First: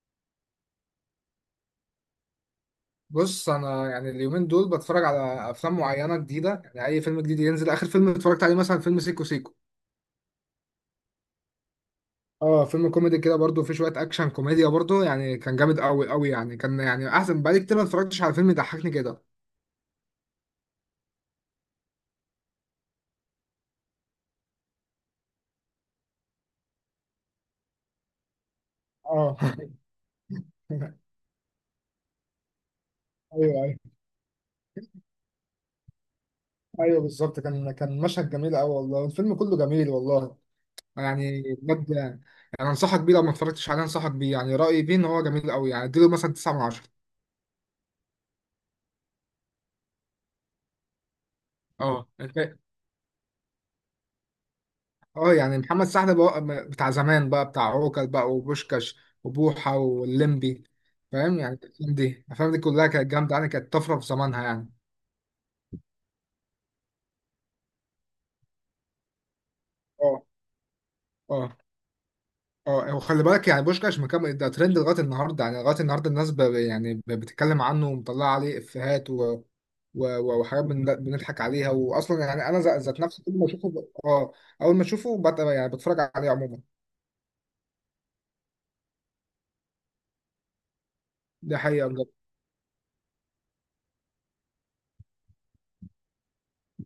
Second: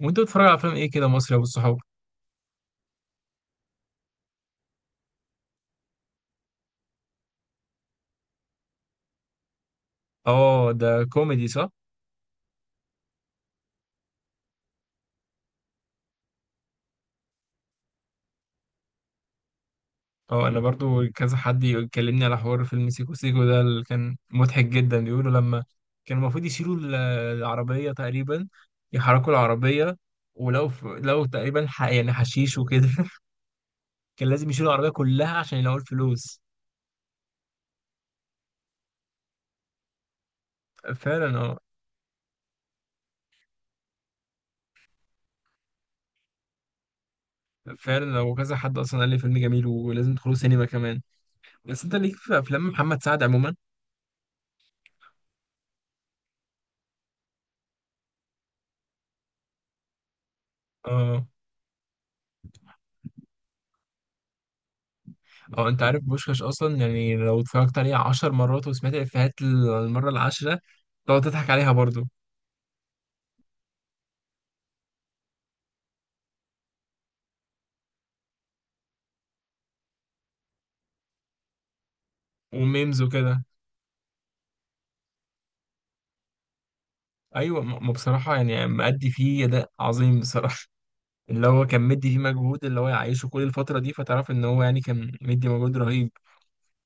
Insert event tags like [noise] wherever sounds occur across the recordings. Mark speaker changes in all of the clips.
Speaker 1: وانت بتتفرج على افلام ايه كده مصري يا ابو الصحاب؟
Speaker 2: بص انا يعني اليومين دول بتفرج على افلام معينه جديده، يعني اي فيلم جديد ينزل. اخر فيلم اتفرجت عليه مثلا فيلم سيكو سيكو.
Speaker 1: اه ده كوميدي صح؟
Speaker 2: اه، فيلم كوميدي كده، برضو فيه شويه اكشن كوميديا برضو، يعني كان جامد قوي قوي يعني كان يعني احسن بقالي كتير ما اتفرجتش على فيلم يضحكني كده.
Speaker 1: اه انا برضو كذا حد يكلمني على حوار فيلم سيكو سيكو ده اللي كان مضحك جدا، بيقولوا لما كان المفروض يشيلوا العربية تقريبا، يحركوا
Speaker 2: اه [laughs]
Speaker 1: العربية. ولو لو تقريبا يعني حشيش وكده [laughs]
Speaker 2: ايوه، ايوه.
Speaker 1: كان لازم يشيلوا العربية كلها عشان يلاقوا الفلوس.
Speaker 2: ايوه بالظبط، كان مشهد جميل قوي والله، الفيلم كله جميل والله.
Speaker 1: فعلا
Speaker 2: يعني
Speaker 1: اه.
Speaker 2: بجد يعني. انصحك بيه لو ما اتفرجتش عليه، انصحك بيه، يعني رايي بيه ان هو جميل قوي، يعني اديله مثلا 9 من 10.
Speaker 1: فعلا لو كذا حد اصلا قال لي فيلم جميل، ولازم تدخلوا سينما كمان. بس انت
Speaker 2: اه
Speaker 1: ليك في
Speaker 2: انت.
Speaker 1: افلام محمد سعد.
Speaker 2: اه، يعني محمد سعد بقى بتاع زمان بقى، بتاع عوكل بقى، وبوشكاش وبوحة واللمبي.
Speaker 1: عموما،
Speaker 2: فاهم؟ يعني الأفلام دي كلها كانت جامدة، يعني كانت طفرة في زمانها يعني.
Speaker 1: هو انت عارف بوشكاش اصلا؟ يعني لو اتفرجت عليه عشر مرات وسمعت الافيهات المره
Speaker 2: اه.
Speaker 1: العاشره، تقعد تضحك
Speaker 2: اه،
Speaker 1: عليها برضو.
Speaker 2: اه وخلي بالك يعني بوشكاش مكمل، ده ترند لغاية النهاردة، يعني لغاية النهاردة الناس بتتكلم عنه ومطلعة عليه إفيهات و وحاجات بنضحك عليها. وأصلا يعني أنا ذات
Speaker 1: وميمز
Speaker 2: نفسي كل
Speaker 1: وكده.
Speaker 2: ما أشوفه ب... اه أول ما أشوفه يعني بتفرج عليه عموما.
Speaker 1: ايوه، ما بصراحه يعني مأدي فيه اداء عظيم بصراحه. [laughs] اللي
Speaker 2: دي
Speaker 1: هو كان
Speaker 2: حقيقة بجد،
Speaker 1: مدي فيه مجهود اللي هو يعيشه كل الفتره دي، فتعرف ان هو يعني كان مدي مجهود رهيب.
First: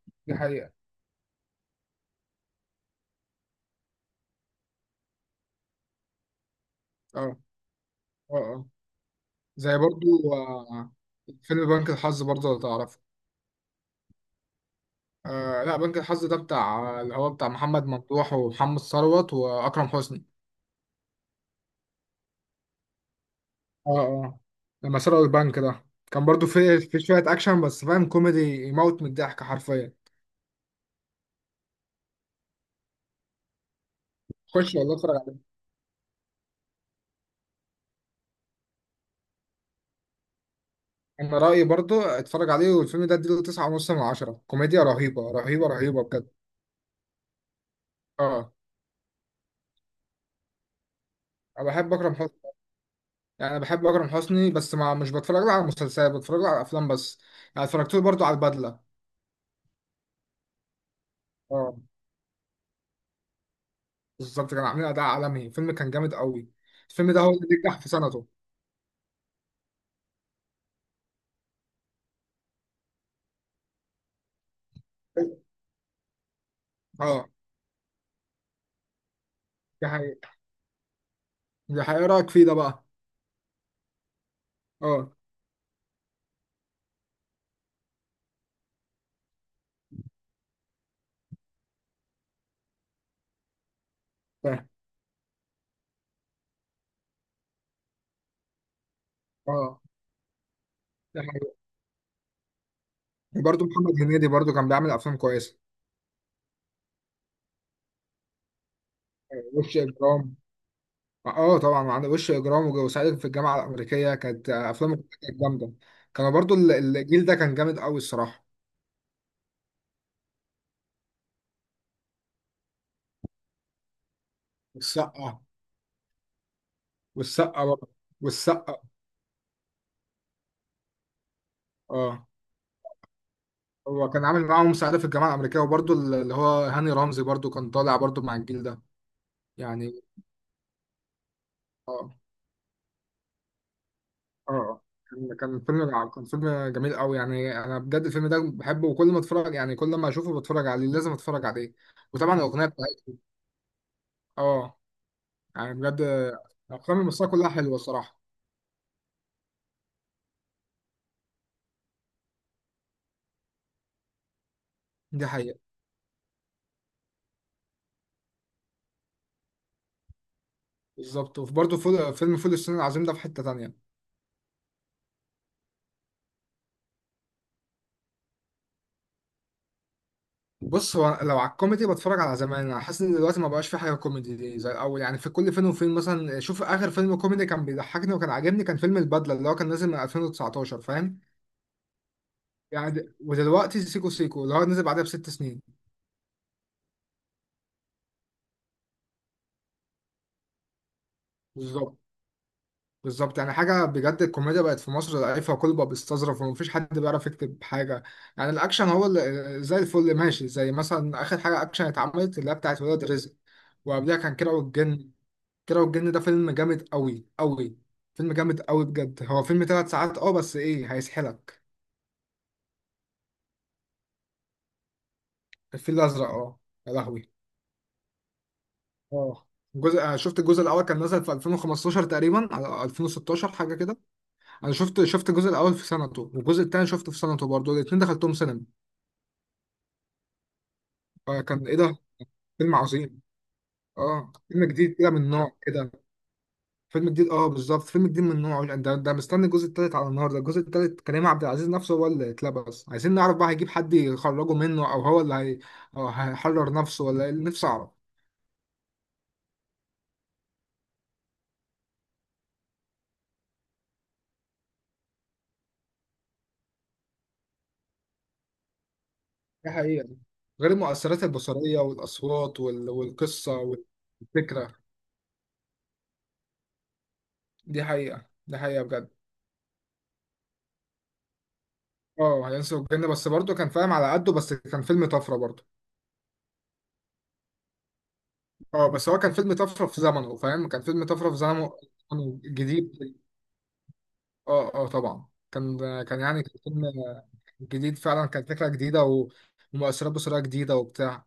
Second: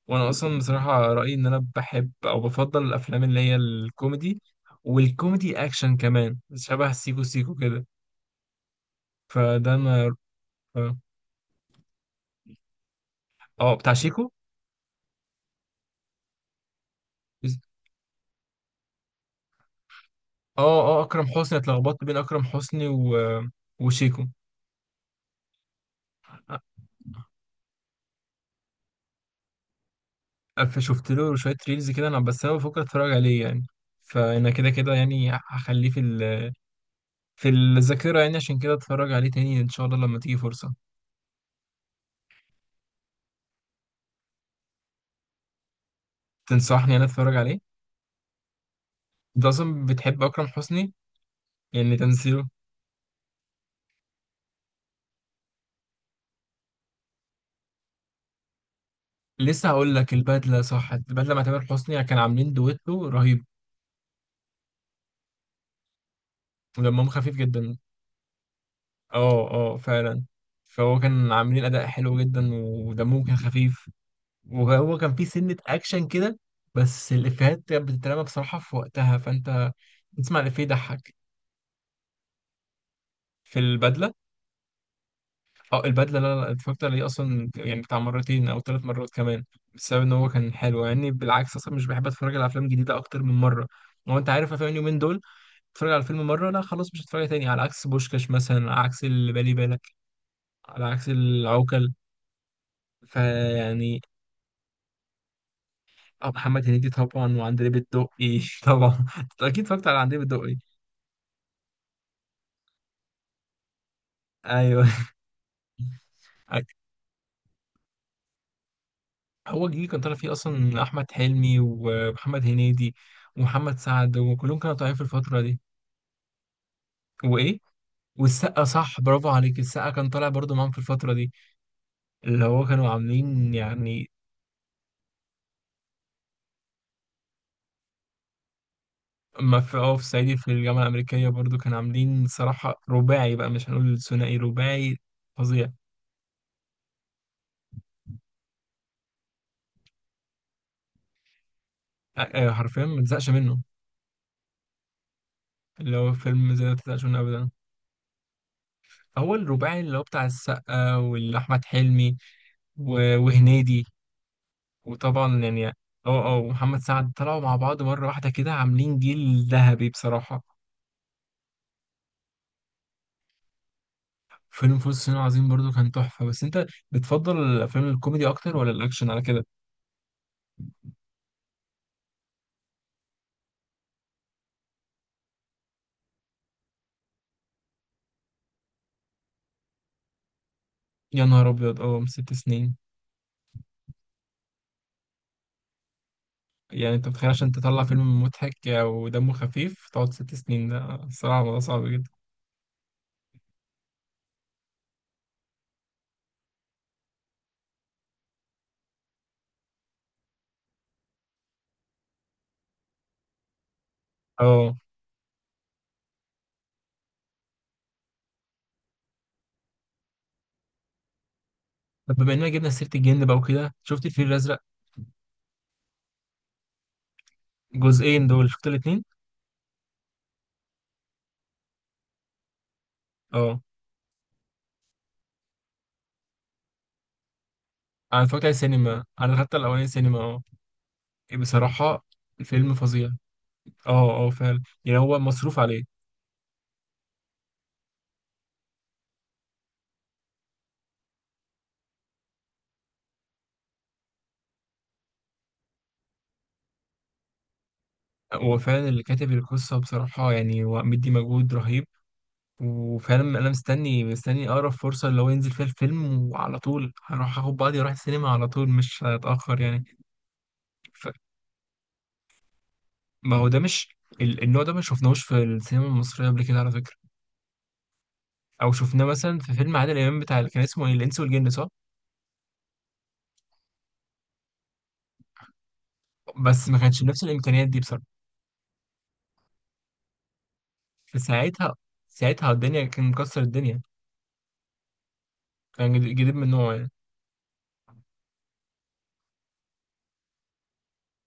Speaker 1: وانا
Speaker 2: دي
Speaker 1: اصلا
Speaker 2: حقيقة.
Speaker 1: بصراحه رايي ان انا بحب او بفضل الافلام اللي هي الكوميدي. والكوميدي اكشن كمان، شبه سيكو
Speaker 2: اه،
Speaker 1: سيكو كده.
Speaker 2: اه، اه.
Speaker 1: فده
Speaker 2: زي
Speaker 1: انا.
Speaker 2: برضو آه، فيلم بنك الحظ برضو لو تعرفه.
Speaker 1: اه بتاع شيكو.
Speaker 2: آه لا، بنك الحظ ده بتاع اللي هو بتاع محمد ممدوح ومحمد ثروت واكرم حسني.
Speaker 1: اه اه اكرم حسني، اتلخبطت بين اكرم حسني
Speaker 2: اه،
Speaker 1: وشيكو.
Speaker 2: اه، لما سرقوا البنك ده كان برضو في شويه اكشن، بس فاهم كوميدي يموت من الضحك حرفيا.
Speaker 1: شفت له شويه ريلز كده انا، بس انا بفكر اتفرج عليه يعني. فانا كده
Speaker 2: خش
Speaker 1: كده
Speaker 2: والله اتفرج
Speaker 1: يعني
Speaker 2: عليه.
Speaker 1: هخليه في الذاكره يعني، عشان كده اتفرج عليه تاني ان شاء الله لما تيجي فرصه.
Speaker 2: انا رايي برضو اتفرج عليه، والفيلم ده اديله تسعة ونص من عشرة، كوميديا رهيبه رهيبه رهيبه بجد.
Speaker 1: تنصحني انا اتفرج عليه؟
Speaker 2: اه،
Speaker 1: انت اصلا بتحب اكرم حسني،
Speaker 2: انا بحب
Speaker 1: يعني
Speaker 2: اكرم
Speaker 1: تمثيله؟
Speaker 2: حسني. يعني بحب اكرم حسني بس ما مش بتفرج له على مسلسلات، بتفرج له على افلام بس. يعني اتفرجت له برضو على البدله.
Speaker 1: لسه هقول لك البدله، صح؟ البدله مع تامر
Speaker 2: اه
Speaker 1: حسني كان عاملين دويتو رهيب.
Speaker 2: بالظبط، كانوا عاملين اداء عالمي، الفيلم كان جامد قوي.
Speaker 1: ودمهم
Speaker 2: الفيلم ده هو
Speaker 1: خفيف
Speaker 2: اللي
Speaker 1: جدا.
Speaker 2: نجح في سنته.
Speaker 1: اه اه فعلا. فهو كان عاملين اداء حلو جدا، ودمهم كان خفيف. وهو كان فيه سنة أكشن كده. بس
Speaker 2: اه،
Speaker 1: الإفيهات كانت بتترمى بصراحة في وقتها، فأنت
Speaker 2: دي حقيقة،
Speaker 1: تسمع الإفيه يضحك.
Speaker 2: دي حقيقة. إيه رأيك فيه ده بقى؟
Speaker 1: في البدلة؟
Speaker 2: اه
Speaker 1: أو البدلة، لا لا اتفرجت عليه أصلا يعني بتاع مرتين أو ثلاث مرات كمان، بسبب إن هو كان حلو يعني. بالعكس، أصلا مش بحب أتفرج على أفلام جديدة أكتر من مرة. هو أنت عارف
Speaker 2: فاهم.
Speaker 1: أفلام اليومين دول تتفرج على فيلم مرة، لا خلاص مش هتفرج تاني، على عكس بوشكاش مثلا، على عكس اللي بالي
Speaker 2: اه،
Speaker 1: بالك، على عكس
Speaker 2: دي حقيقة.
Speaker 1: العوكل.
Speaker 2: برضه محمد
Speaker 1: فيعني.
Speaker 2: هنيدي برضه كان بيعمل افلام كويسة.
Speaker 1: آه، محمد هنيدي طبعا، وعندليب الدقي [laughs] طبعا.
Speaker 2: آه،
Speaker 1: أكيد
Speaker 2: وش
Speaker 1: اتفرجت على عندليب
Speaker 2: اجرام.
Speaker 1: الدقي.
Speaker 2: اه طبعا، عندك وش اجرام وصعيدي في الجامعة الأمريكية. كانت آه،
Speaker 1: ايوه.
Speaker 2: افلامه كانت جامدة. كانوا برضه الجيل ده كان جامد قوي الصراحة.
Speaker 1: هو الجيل كان طالع فيه اصلا احمد حلمي ومحمد هنيدي ومحمد سعد، وكلهم كانوا طالعين في الفتره
Speaker 2: والسقا،
Speaker 1: دي. وايه
Speaker 2: والسقا برضه،
Speaker 1: والسقا،
Speaker 2: والسقا.
Speaker 1: صح، برافو عليك. السقا كان طالع برضو معاهم في الفتره دي
Speaker 2: اه،
Speaker 1: اللي هو كانوا عاملين يعني.
Speaker 2: هو كان عامل معاهم صعيدي في الجامعة الأمريكية، وبرضه اللي هو هاني رمزي برضه كان طالع برضه مع الجيل ده
Speaker 1: ما في اه
Speaker 2: يعني.
Speaker 1: في صعيدي في الجامعه الامريكيه برضو كانوا
Speaker 2: اه،
Speaker 1: عاملين صراحه رباعي بقى، مش هنقول ثنائي،
Speaker 2: اه.
Speaker 1: رباعي.
Speaker 2: كان كان
Speaker 1: فظيع.
Speaker 2: فيلم جع- كان فيلم جميل قوي، يعني انا بجد الفيلم ده بحبه، وكل ما اتفرج يعني كل ما اشوفه بتفرج عليه، لازم اتفرج عليه.
Speaker 1: آه،
Speaker 2: وطبعا
Speaker 1: آه،
Speaker 2: الاغنيه
Speaker 1: حرفيا ما
Speaker 2: بتاعته.
Speaker 1: تزهقش منه.
Speaker 2: اه، يعني
Speaker 1: اللي
Speaker 2: بجد.
Speaker 1: هو فيلم زي ما
Speaker 2: الافلام
Speaker 1: تزهقش منه
Speaker 2: المصريه كلها
Speaker 1: ابدا.
Speaker 2: حلوه الصراحه.
Speaker 1: هو الرباعي اللي هو بتاع السقا واحمد حلمي وهنيدي،
Speaker 2: دي
Speaker 1: وطبعا
Speaker 2: حقيقه.
Speaker 1: يعني اه، اه ومحمد سعد طلعوا مع بعض مرة واحدة كده عاملين جيل ذهبي بصراحة.
Speaker 2: بالظبط، وبرده فول، فيلم فول الصين العظيم ده في حته تانية.
Speaker 1: فيلم فول الصين العظيم برضو كان تحفة. بس انت بتفضل الافلام الكوميدي اكتر ولا الاكشن على كده؟
Speaker 2: بص، هو لو على الكوميدي بتفرج على زمان، انا حاسس ان دلوقتي ما بقاش في حاجه كوميدي دي زي الاول، يعني في كل فين وفين. مثلا شوف اخر فيلم كوميدي كان بيضحكني وكان عاجبني، كان فيلم البدله اللي هو كان نازل من 2019 فاهم؟
Speaker 1: يا نهار ابيض، اه ست سنين.
Speaker 2: يعني ودلوقتي سيكو سيكو اللي هو نزل بعدها بست سنين.
Speaker 1: يعني انت متخيل عشان تطلع فيلم مضحك ودمه خفيف تقعد ست سنين؟ ده الصراحة الموضوع صعب
Speaker 2: بالظبط،
Speaker 1: جدا.
Speaker 2: بالظبط. يعني حاجة بجد، الكوميديا بقت في مصر ضعيفة، وكل بقى بيستظرف ومفيش حد بيعرف يكتب حاجة. يعني الأكشن هو اللي زي الفل ماشي، زي مثلا آخر حاجة أكشن اتعملت اللي هي بتاعت ولاد رزق. وقبلها كان كيرة
Speaker 1: اه.
Speaker 2: والجن. كيرة والجن ده فيلم جامد أوي أوي، فيلم جامد أوي بجد. هو فيلم تلات ساعات أه، بس إيه هيسحلك.
Speaker 1: طب بما اننا جبنا سيرة الجن بقى وكده، شفت الفيل الازرق
Speaker 2: الفيل الأزرق أه، يا لهوي.
Speaker 1: جزئين دول، شفت الاتنين؟
Speaker 2: أه، الجزء، أنا شفت الجزء الأول كان نزل في 2015 تقريبا على 2016،
Speaker 1: اه
Speaker 2: حاجة كده. انا شفت الجزء الاول في سنته، والجزء الثاني شفته في سنته برضه، الاثنين
Speaker 1: انا
Speaker 2: دخلتهم
Speaker 1: اتفرجت على
Speaker 2: سينما.
Speaker 1: السينما، انا دخلت الاولاني سينما اه.
Speaker 2: فكان ايه ده،
Speaker 1: بصراحة الفيلم
Speaker 2: فيلم
Speaker 1: فظيع.
Speaker 2: عظيم.
Speaker 1: اه اه
Speaker 2: اه،
Speaker 1: فعلا،
Speaker 2: فيلم جديد
Speaker 1: يعني
Speaker 2: كده
Speaker 1: هو
Speaker 2: من نوع
Speaker 1: مصروف
Speaker 2: كده،
Speaker 1: عليه.
Speaker 2: فيلم جديد، اه بالظبط، فيلم جديد من نوعه. ده ده مستني الجزء الثالث على النهارده. الجزء الثالث كريم عبد العزيز نفسه هو اللي اتلبس، عايزين نعرف بقى هيجيب حد يخرجه منه، او هو اللي أو هيحرر نفسه ولا ايه، نفسي اعرف.
Speaker 1: هو فعلا اللي كاتب القصة بصراحة يعني هو مدي مجهود رهيب. وفعلا أنا مستني مستني أقرب فرصة اللي هو ينزل فيها الفيلم، وعلى طول هروح آخد بعضي وأروح السينما على طول، مش هتأخر
Speaker 2: دي
Speaker 1: يعني.
Speaker 2: حقيقة. غير
Speaker 1: ف...
Speaker 2: المؤثرات البصرية والاصوات
Speaker 1: ما هو ده
Speaker 2: والقصة
Speaker 1: مش، النوع ده
Speaker 2: والفكرة.
Speaker 1: ما شفناهوش في السينما المصرية قبل كده، على فكرة.
Speaker 2: دي حقيقة، دي
Speaker 1: أو
Speaker 2: حقيقة
Speaker 1: شفناه
Speaker 2: بجد.
Speaker 1: مثلا في فيلم عادل إمام، بتاع اللي كان اسمه إيه؟ الإنس والجن، صح؟
Speaker 2: اه هينسوا الجنة، بس برضه كان فاهم على قده، بس كان فيلم طفرة برضه.
Speaker 1: بس ما كانش بنفس الإمكانيات دي بصراحة.
Speaker 2: اه، بس هو كان فيلم طفره في زمنه فاهم، كان فيلم طفره في زمنه.
Speaker 1: فساعتها،
Speaker 2: كان
Speaker 1: ساعتها الدنيا
Speaker 2: جديد.
Speaker 1: كان مكسر الدنيا.
Speaker 2: اه، اه طبعا كان.
Speaker 1: كان
Speaker 2: كان
Speaker 1: جديد
Speaker 2: يعني
Speaker 1: من
Speaker 2: كان
Speaker 1: نوعه
Speaker 2: فيلم
Speaker 1: يعني.
Speaker 2: جديد فعلا، كانت فكره جديده و ومؤثرات بصريه جديده وبتاع.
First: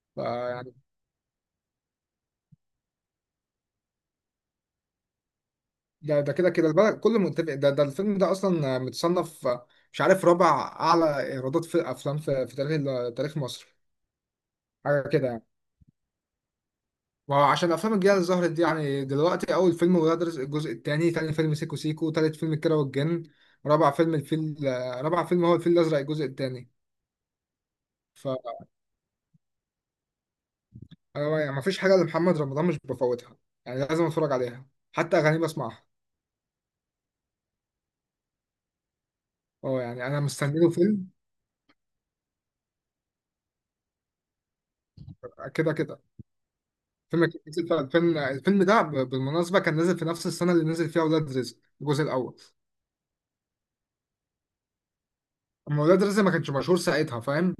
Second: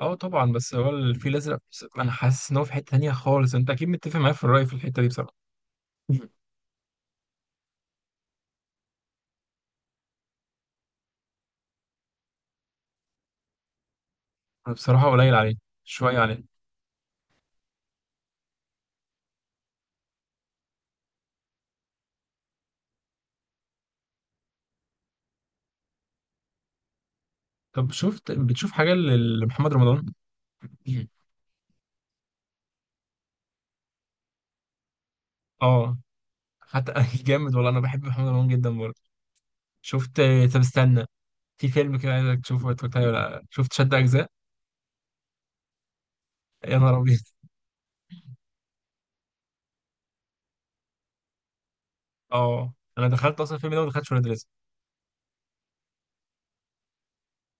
Speaker 1: اه طبعا.
Speaker 2: فيعني
Speaker 1: بس هو الفيل الازرق انا حاسس ان هو في حته تانية خالص، انت اكيد متفق معايا في الراي في الحته دي بصراحه.
Speaker 2: ده
Speaker 1: مم.
Speaker 2: ده كده كده البلد كله متفق. ده الفيلم ده اصلا متصنف مش عارف رابع اعلى ايرادات في افلام في، في تاريخ تاريخ مصر،
Speaker 1: انا
Speaker 2: حاجه
Speaker 1: بصراحه
Speaker 2: كده
Speaker 1: قليل
Speaker 2: يعني.
Speaker 1: عليه، شويه عليه.
Speaker 2: ما هو عشان الافلام الجديده اللي ظهرت دي، يعني دلوقتي اول فيلم ولاد رزق الجزء الثاني، ثاني فيلم سيكو سيكو، ثالث فيلم الكيرة والجن، رابع فيلم الفيل، آه، رابع فيلم هو الفيل الازرق الجزء الثاني.
Speaker 1: طب
Speaker 2: ف،
Speaker 1: شفت، بتشوف حاجه لمحمد رمضان؟ مم.
Speaker 2: أنا يعني ما فيش حاجه لمحمد رمضان مش بفوتها، يعني لازم اتفرج عليها، حتى اغاني بسمعها.
Speaker 1: اه. حتى [laughs] جامد والله، انا بحب محمد رمضان جدا برضه.
Speaker 2: اه، يعني
Speaker 1: شفت.
Speaker 2: انا
Speaker 1: طب
Speaker 2: مستني له
Speaker 1: استنى،
Speaker 2: فيلم.
Speaker 1: في فيلم كده عايزك تشوفه، اتفرجت عليه ولا لأ؟ شفت شد اجزاء؟
Speaker 2: كده كده
Speaker 1: يا نهار ابيض
Speaker 2: فيلم كان نازل في 2000، الفيلم ده بالمناسبه كان نازل في نفس السنه اللي نزل فيها ولاد رزق الجزء
Speaker 1: [laughs]
Speaker 2: الاول.
Speaker 1: اه، انا دخلت اصلا الفيلم ده وما دخلتش ولاد رزق.
Speaker 2: اما ولاد رزق ما كانش مشهور ساعتها فاهم،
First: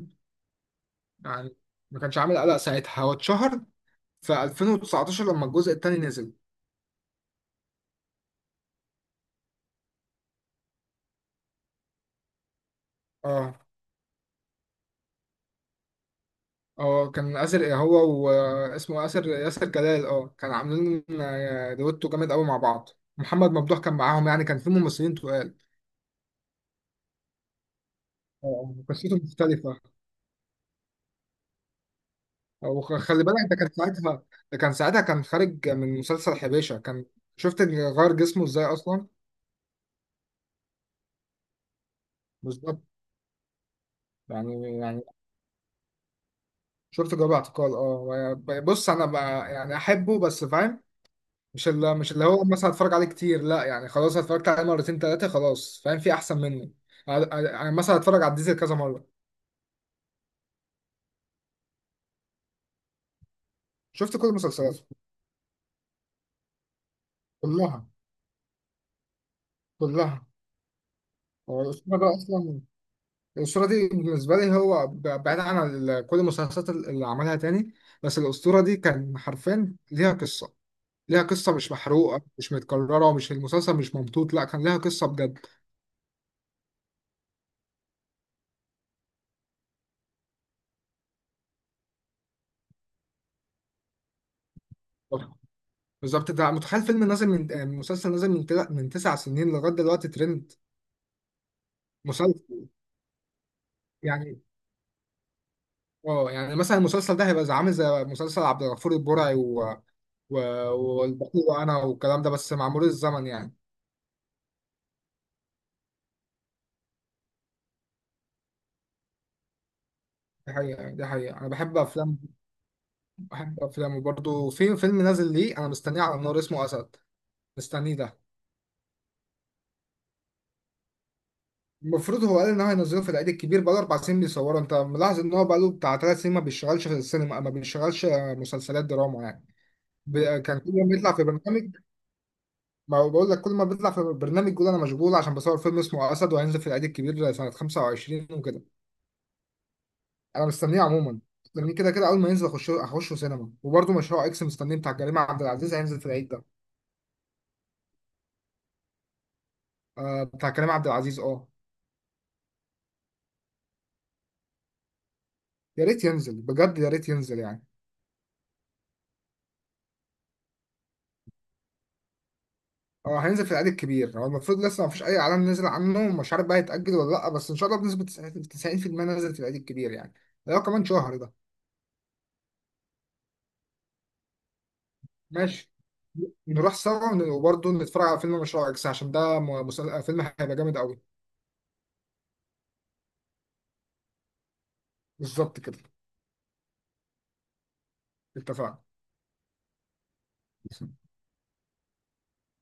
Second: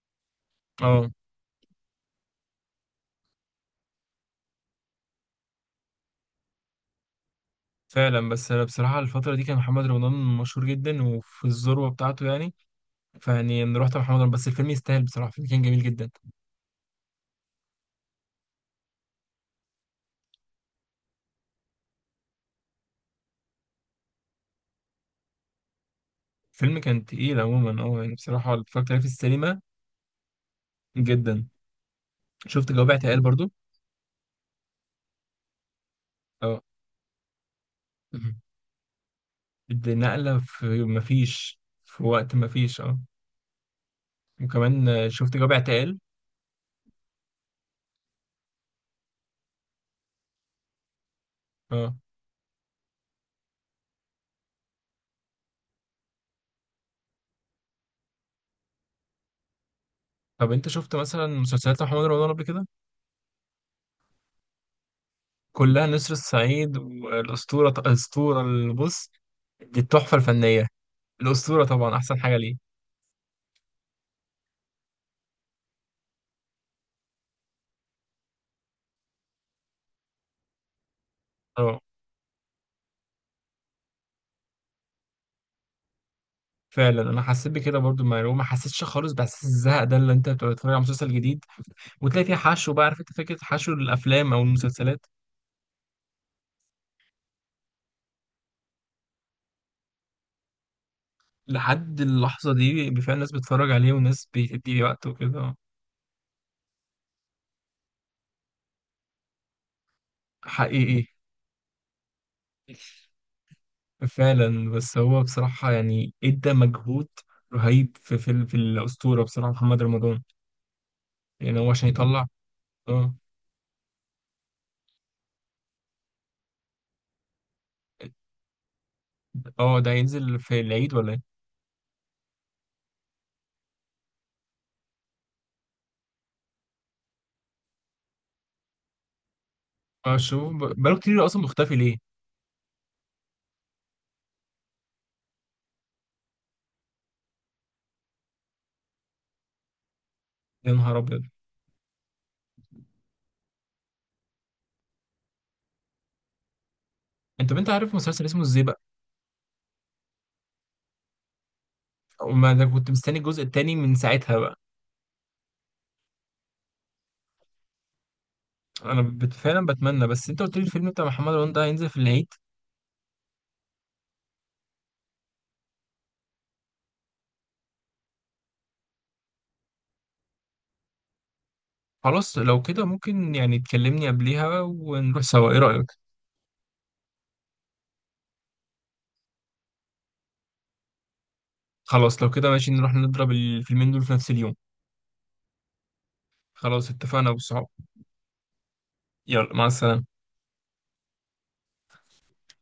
Speaker 1: اه
Speaker 2: يعني ما كانش عامل قلق ساعتها، هو اتشهر في 2019 لما الجزء التاني نزل.
Speaker 1: فعلا. بس انا بصراحه الفتره دي كان محمد رمضان مشهور جدا وفي الذروه بتاعته يعني،
Speaker 2: اه،
Speaker 1: فيعني نروح طبعا رمضان. بس الفيلم يستاهل بصراحة، الفيلم كان جميل جدا.
Speaker 2: اه كان آسر، إيه هو واسمه آسر، ياسر جلال، اه كان عاملين آه، دويتو جامد قوي مع بعض. محمد ممدوح كان معاهم، يعني كان في ممثلين تقال.
Speaker 1: الفيلم كان تقيل عموما اه. يعني بصراحة
Speaker 2: اه
Speaker 1: اتفرجت عليه في
Speaker 2: قصته
Speaker 1: السينما،
Speaker 2: مختلفة.
Speaker 1: جدا. شفت جواب اعتقال
Speaker 2: وخلي بالك
Speaker 1: برضو؟
Speaker 2: ده كان ساعتها، ده كان ساعتها كان خارج من مسلسل
Speaker 1: اه
Speaker 2: حبيشة كان. شفت إن غير
Speaker 1: مهم.
Speaker 2: جسمه ازاي اصلا.
Speaker 1: دي نقلة، في مفيش في وقت مفيش،
Speaker 2: بالظبط،
Speaker 1: اه.
Speaker 2: يعني
Speaker 1: وكمان
Speaker 2: يعني.
Speaker 1: آه، شفت جواب اعتقال
Speaker 2: شفت جواب اعتقال اه. بص انا بقى يعني احبه بس فاهم، مش
Speaker 1: اه.
Speaker 2: اللي مش اللي هو مثلا هتفرج عليه كتير لا، يعني خلاص اتفرجت عليه مرتين تلاتة خلاص، فاهم في احسن منه. يعني مثلا هتفرج على الديزل كذا مرة.
Speaker 1: طب انت شفت مثلا مسلسلات محمد رمضان قبل كده،
Speaker 2: شفت كل المسلسلات،
Speaker 1: كلها، نسر الصعيد والأسطورة؟
Speaker 2: كلها،
Speaker 1: الأسطورة البص، دي التحفة
Speaker 2: كلها.
Speaker 1: الفنية.
Speaker 2: هو
Speaker 1: الأسطورة طبعا
Speaker 2: الأسطورة ده
Speaker 1: أحسن حاجة
Speaker 2: أصلا،
Speaker 1: ليه.
Speaker 2: الأسطورة دي بالنسبة لي هو بعيد عن كل المسلسلات اللي عملها تاني، بس الأسطورة دي كان حرفيا ليها قصة، ليها قصة مش
Speaker 1: اه
Speaker 2: محروقة، مش متكررة، ومش المسلسل مش ممطوط، لا كان ليها قصة بجد.
Speaker 1: فعلا. انا حسيت بكده برضو، المعلومه ما حسيتش خالص باحساس الزهق ده، اللي انت بتبقى بتتفرج على مسلسل جديد وتلاقي فيه حشو بقى، عارف انت فكره حشو الافلام او المسلسلات.
Speaker 2: بالظبط، ده متخيل فيلم نازل من آه، مسلسل نازل من من تسع سنين لغاية دلوقتي ترند،
Speaker 1: لحد اللحظه
Speaker 2: مسلسل
Speaker 1: دي، بفعلا الناس بتتفرج عليه، وناس
Speaker 2: يعني.
Speaker 1: بتدي وقت وكده.
Speaker 2: اه، يعني مثلا المسلسل ده هيبقى عامل زي مسلسل عبد الغفور البرعي و
Speaker 1: حقيقي.
Speaker 2: والبخيل وانا والكلام ده، بس مع مرور الزمن يعني.
Speaker 1: فعلا. بس هو بصراحة يعني ادى مجهود رهيب في في الأسطورة بصراحة محمد رمضان.
Speaker 2: دي حقيقة، دي حقيقة. انا
Speaker 1: يعني هو
Speaker 2: بحب
Speaker 1: عشان
Speaker 2: افلام،
Speaker 1: يطلع. اه
Speaker 2: بحب افلام. وبرضه في فيلم نازل ليه انا مستنيه على النار، اسمه اسد، مستنيه ده.
Speaker 1: اه، ده هينزل في العيد ولا ايه؟
Speaker 2: المفروض هو قال ان هو هينزله في العيد الكبير، بقاله اربع سنين بيصوره. انت ملاحظ ان هو بقاله بتاع ثلاث سنين ما بيشتغلش في السينما، ما بيشتغلش مسلسلات دراما يعني.
Speaker 1: اه شوف
Speaker 2: كان كل ما
Speaker 1: بقاله
Speaker 2: بيطلع في
Speaker 1: كتير أصلا،
Speaker 2: برنامج،
Speaker 1: مختفي ليه؟
Speaker 2: ما هو بقول لك كل ما بيطلع في برنامج يقول انا مشغول عشان بصور فيلم اسمه اسد وهينزل في العيد الكبير سنة 25 وكده. انا
Speaker 1: يا
Speaker 2: مستنيه
Speaker 1: نهار
Speaker 2: عموما،
Speaker 1: أبيض،
Speaker 2: مستنيه كده كده، اول ما ينزل اخش، اخشه سينما. وبرده مشروع اكس مستنيه، بتاع كريم عبد العزيز، هينزل في العيد ده.
Speaker 1: انت بنت عارف مسلسل اسمه ازاي.
Speaker 2: آه بتاع كريم عبد العزيز اه.
Speaker 1: وما انا كنت مستني الجزء التاني من ساعتها بقى.
Speaker 2: يا ريت ينزل بجد، يا ريت ينزل يعني.
Speaker 1: انا فعلا بتمنى. بس انت قلت لي الفيلم بتاع محمد رمضان ده هينزل في العيد.
Speaker 2: اه هينزل في العيد الكبير، هو المفروض، لسه ما فيش اي اعلان نزل عنه، مش عارف بقى يتاجل ولا لا، بس ان شاء الله بنسبه 90% نزل في العيد الكبير يعني، ده كمان شهر ده.
Speaker 1: خلاص لو كده ممكن يعني تكلمني قبليها ونروح سوا، ايه
Speaker 2: ماشي،
Speaker 1: رأيك؟
Speaker 2: نروح سوا، وبرده نتفرج على فيلم مشروع اكس عشان ده فيلم هيبقى جامد قوي.
Speaker 1: خلاص لو كده ماشي، نروح نضرب الفيلمين دول في نفس اليوم.
Speaker 2: بالظبط كده،
Speaker 1: خلاص اتفقنا يا ابو الصحاب.
Speaker 2: اتفقنا.
Speaker 1: يلا مع السلامة.